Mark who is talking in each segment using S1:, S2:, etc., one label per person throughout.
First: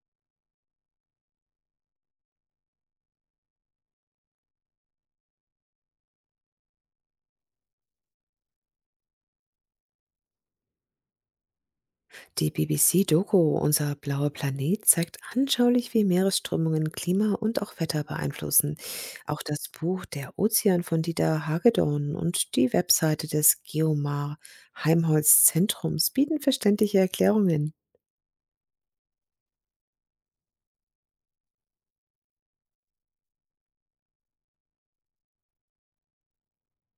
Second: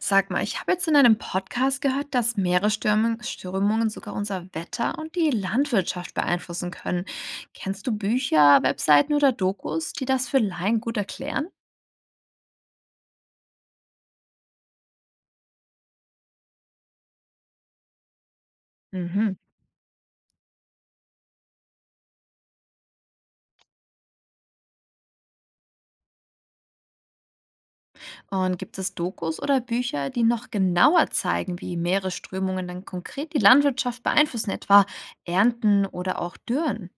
S1: Sag mal, ich habe jetzt in einem Podcast gehört, dass Meeresstürmungen Stürmungen sogar unser Wetter und die Landwirtschaft beeinflussen können. Kennst du Bücher, Webseiten oder Dokus, die das für Laien gut erklären?
S2: Die BBC-Doku Unser blauer Planet zeigt anschaulich, wie Meeresströmungen Klima und auch Wetter beeinflussen.
S1: Mhm.
S2: Auch das Buch Der Ozean von Dieter Hagedorn und die Webseite des Geomar Heimholz Zentrums bieten verständliche Erklärungen.
S1: Und gibt es Dokus oder Bücher, die noch genauer zeigen, wie Meeresströmungen dann konkret die Landwirtschaft beeinflussen, etwa Ernten oder auch Dürren?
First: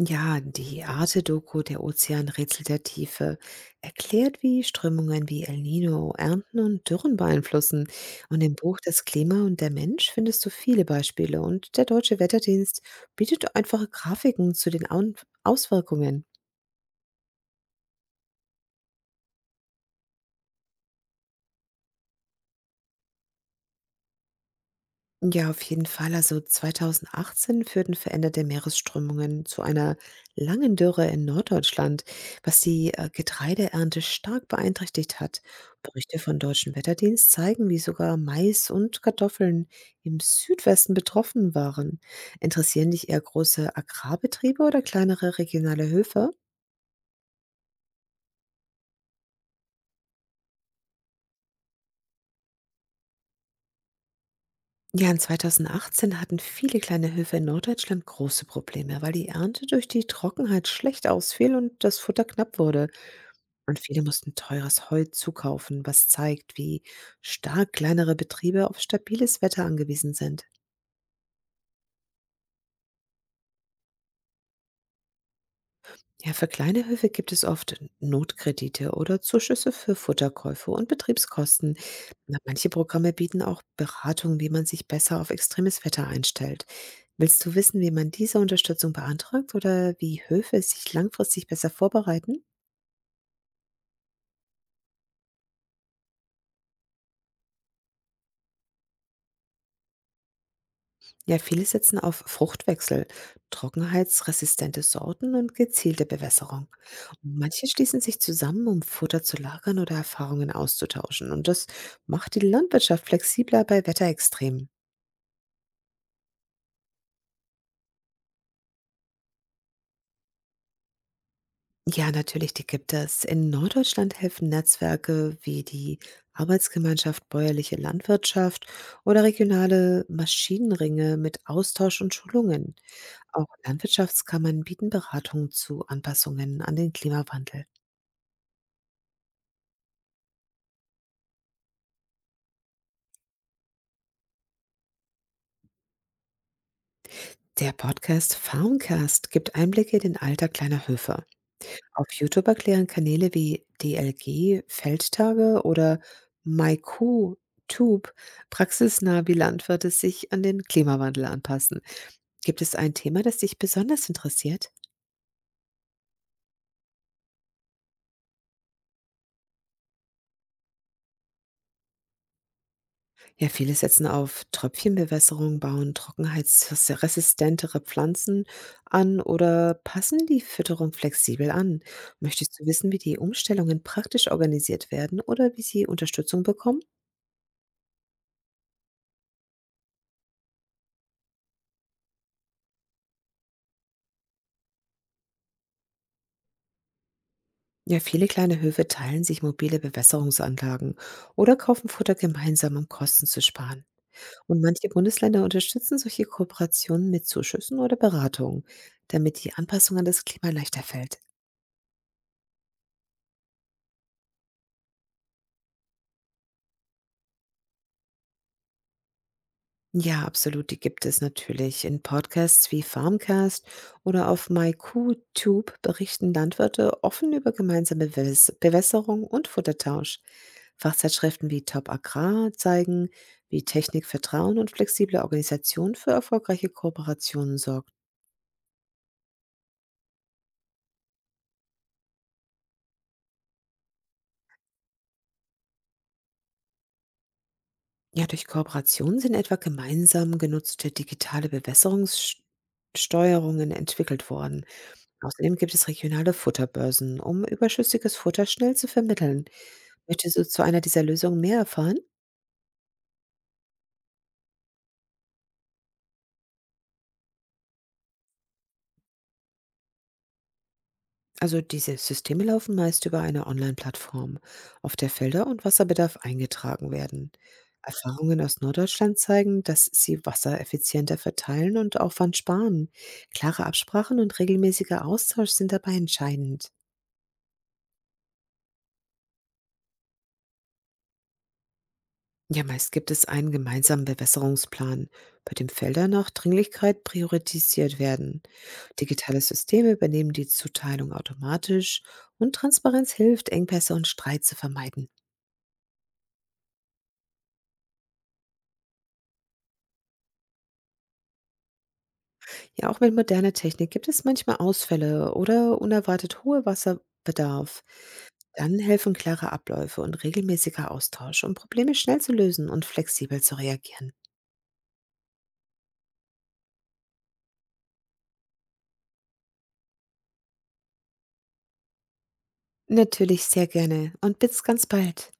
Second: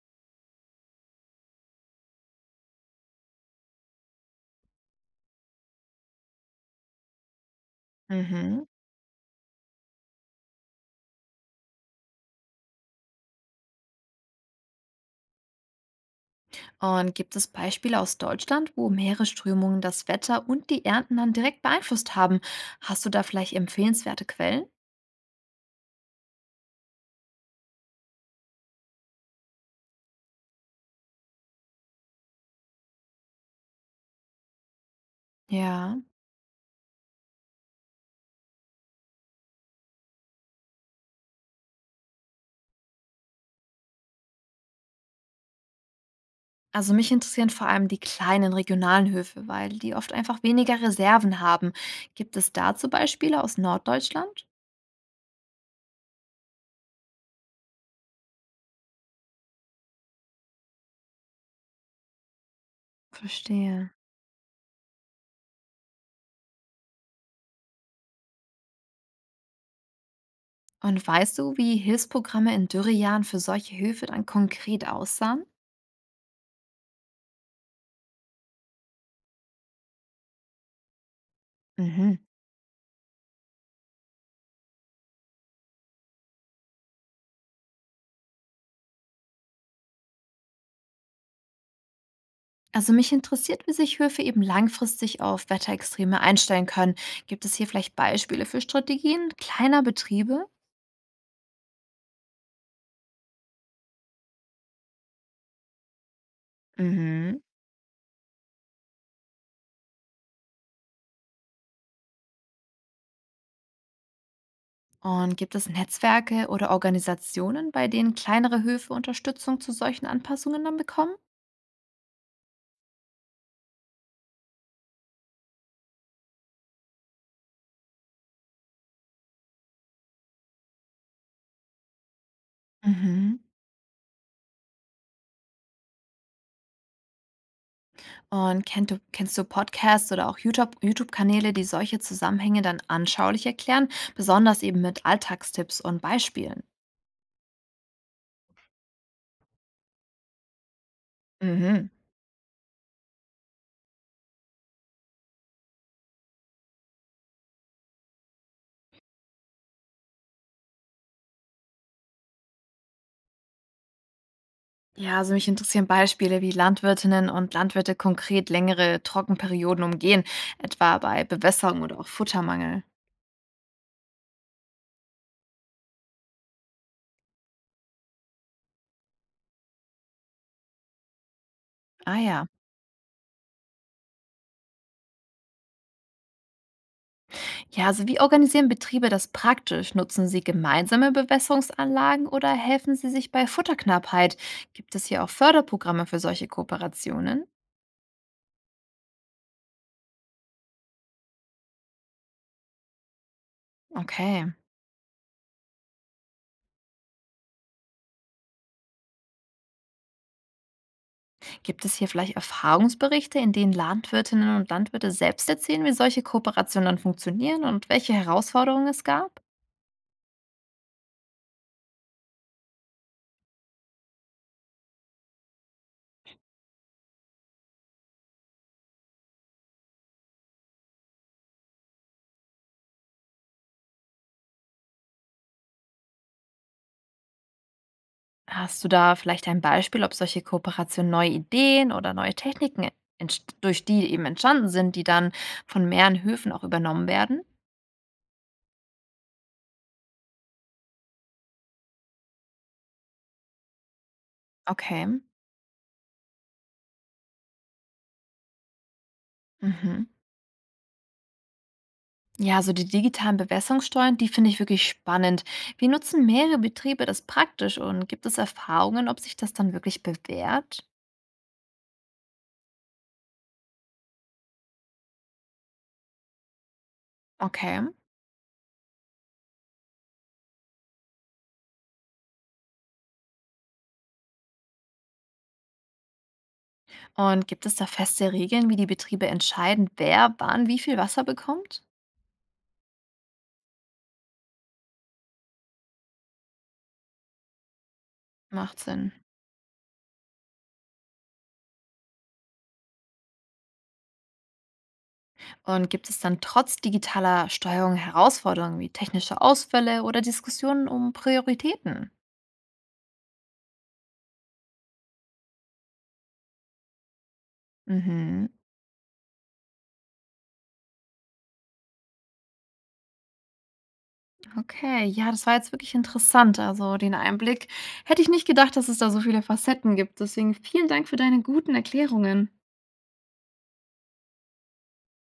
S2: Ja, die Arte-Doku Der Ozeanrätsel der Tiefe erklärt, wie Strömungen wie El Nino Ernten und Dürren beeinflussen. Und im
S1: Mhm.
S2: Buch Das Klima und der Mensch findest du viele Beispiele. Und der Deutsche Wetterdienst bietet einfache Grafiken zu den Auswirkungen.
S1: Und gibt es Beispiele aus Deutschland, wo Meeresströmungen das Wetter und die Ernten dann direkt beeinflusst haben? Hast du da vielleicht empfehlenswerte Quellen?
S2: Ja, auf jeden Fall. Also 2018 führten veränderte Meeresströmungen zu einer langen Dürre in Norddeutschland, was die Getreideernte stark beeinträchtigt hat.
S1: Ja.
S2: Berichte von deutschen Wetterdienst zeigen, wie sogar Mais und Kartoffeln im Südwesten betroffen waren. Interessieren dich eher große Agrarbetriebe oder kleinere regionale Höfe?
S1: Also mich interessieren vor allem die kleinen regionalen Höfe, weil die oft einfach weniger Reserven haben. Gibt es dazu Beispiele aus Norddeutschland?
S2: Ja, in 2018 hatten viele kleine Höfe in Norddeutschland große Probleme, weil die Ernte durch die Trockenheit schlecht ausfiel und das Futter knapp wurde. Und
S1: Verstehe.
S2: viele mussten teures Holz zukaufen, was zeigt, wie stark kleinere Betriebe auf stabiles Wetter angewiesen sind.
S1: Und weißt du, wie Hilfsprogramme in Dürrejahren für solche Höfe dann konkret aussahen?
S2: Ja, für kleine Höfe gibt es oft Notkredite oder Zuschüsse für Futterkäufe und Betriebskosten.
S1: Mhm.
S2: Na, manche Programme bieten auch Beratung, wie man sich besser auf extremes Wetter einstellt. Willst du wissen, wie man diese Unterstützung beantragt oder wie Höfe sich langfristig besser vorbereiten?
S1: Also mich interessiert, wie sich Höfe eben langfristig auf Wetterextreme einstellen können. Gibt es hier vielleicht Beispiele für Strategien kleiner Betriebe?
S2: Ja, viele setzen auf Fruchtwechsel, trockenheitsresistente Sorten und gezielte Bewässerung. Und
S1: Mhm.
S2: manche schließen sich zusammen, um Futter zu lagern oder Erfahrungen auszutauschen. Und das macht die Landwirtschaft flexibler bei Wetterextremen.
S1: Und gibt es Netzwerke oder Organisationen, bei denen kleinere Höfe Unterstützung zu solchen Anpassungen dann bekommen?
S2: Ja, natürlich, die gibt es. In Norddeutschland helfen Netzwerke wie die Arbeitsgemeinschaft Bäuerliche Landwirtschaft oder regionale Maschinenringe mit Austausch und Schulungen.
S1: Mhm.
S2: Auch Landwirtschaftskammern bieten Beratung zu Anpassungen an den Klimawandel.
S1: Und kennst du Podcasts oder auch YouTube-Kanäle, die solche Zusammenhänge dann anschaulich erklären, besonders eben mit Alltagstipps und Beispielen?
S2: Der Podcast Farmcast gibt Einblicke in den Alltag kleiner Höfe.
S1: Mhm.
S2: Auf YouTube erklären Kanäle wie DLG Feldtage oder MyCoo Tube praxisnah, wie Landwirte sich an den Klimawandel anpassen. Gibt es ein Thema, das dich besonders interessiert?
S1: Ja, also mich interessieren Beispiele, wie Landwirtinnen und Landwirte konkret längere Trockenperioden umgehen, etwa bei Bewässerung oder auch Futtermangel.
S2: Ja, viele setzen auf Tröpfchenbewässerung, bauen trockenheitsresistentere Pflanzen an oder passen die Fütterung flexibel an.
S1: Ah ja.
S2: Möchtest du wissen, wie die Umstellungen praktisch organisiert werden oder wie sie Unterstützung bekommen?
S1: Ja, also wie organisieren Betriebe das praktisch? Nutzen sie gemeinsame Bewässerungsanlagen oder helfen sie sich bei Futterknappheit? Gibt es hier auch Förderprogramme für solche Kooperationen?
S2: Ja, viele kleine Höfe teilen sich mobile Bewässerungsanlagen oder kaufen Futter gemeinsam, um Kosten zu sparen.
S1: Okay.
S2: Und manche Bundesländer unterstützen solche Kooperationen mit Zuschüssen oder Beratungen, damit die Anpassung an das Klima leichter fällt.
S1: Gibt es hier vielleicht Erfahrungsberichte, in denen Landwirtinnen und Landwirte selbst erzählen, wie solche Kooperationen dann funktionieren und welche Herausforderungen es gab?
S2: Ja, absolut, die gibt es natürlich. In Podcasts wie Farmcast oder auf MyQTube berichten Landwirte offen über gemeinsame Bewässerung und Futtertausch. Fachzeitschriften wie Top Agrar zeigen, wie Technik, Vertrauen und flexible Organisation für erfolgreiche Kooperationen sorgt.
S1: Hast du da vielleicht ein Beispiel, ob solche Kooperationen neue Ideen oder neue Techniken entst durch die eben entstanden sind, die dann von mehreren Höfen auch übernommen werden?
S2: Ja, durch Kooperationen sind etwa gemeinsam genutzte digitale Bewässerungssteuerungen entwickelt worden.
S1: Okay.
S2: Außerdem gibt es regionale Futterbörsen, um überschüssiges Futter schnell zu vermitteln.
S1: Mhm.
S2: Möchtest du zu einer dieser Lösungen mehr erfahren?
S1: Ja, so die digitalen Bewässerungssteuern, die finde ich wirklich spannend. Wie nutzen mehrere Betriebe das praktisch und gibt es Erfahrungen, ob sich das dann wirklich bewährt?
S2: Also diese Systeme laufen meist über eine Online-Plattform, auf der Felder und Wasserbedarf eingetragen werden.
S1: Okay.
S2: Erfahrungen aus Norddeutschland zeigen, dass sie Wasser effizienter verteilen und Aufwand sparen. Klare Absprachen und regelmäßiger Austausch sind dabei entscheidend.
S1: Und gibt es da feste Regeln, wie die Betriebe entscheiden, wer wann wie viel Wasser bekommt?
S2: Ja, meist gibt es einen gemeinsamen Bewässerungsplan, bei dem Felder nach Dringlichkeit priorisiert werden.
S1: Macht Sinn.
S2: Digitale Systeme übernehmen die Zuteilung automatisch und Transparenz hilft, Engpässe und Streit zu vermeiden.
S1: Und gibt es dann trotz digitaler Steuerung Herausforderungen wie technische Ausfälle oder Diskussionen um Prioritäten?
S2: Ja, auch mit moderner Technik gibt es manchmal Ausfälle oder unerwartet hohe Wasserbedarf.
S1: Mhm.
S2: Dann helfen klare Abläufe und regelmäßiger Austausch, um Probleme schnell zu lösen und flexibel zu reagieren.
S1: Okay, ja, das war jetzt wirklich interessant. Also den Einblick hätte ich nicht gedacht, dass es da so viele Facetten gibt. Deswegen vielen Dank für deine guten Erklärungen.
S2: Natürlich sehr gerne und bis ganz bald.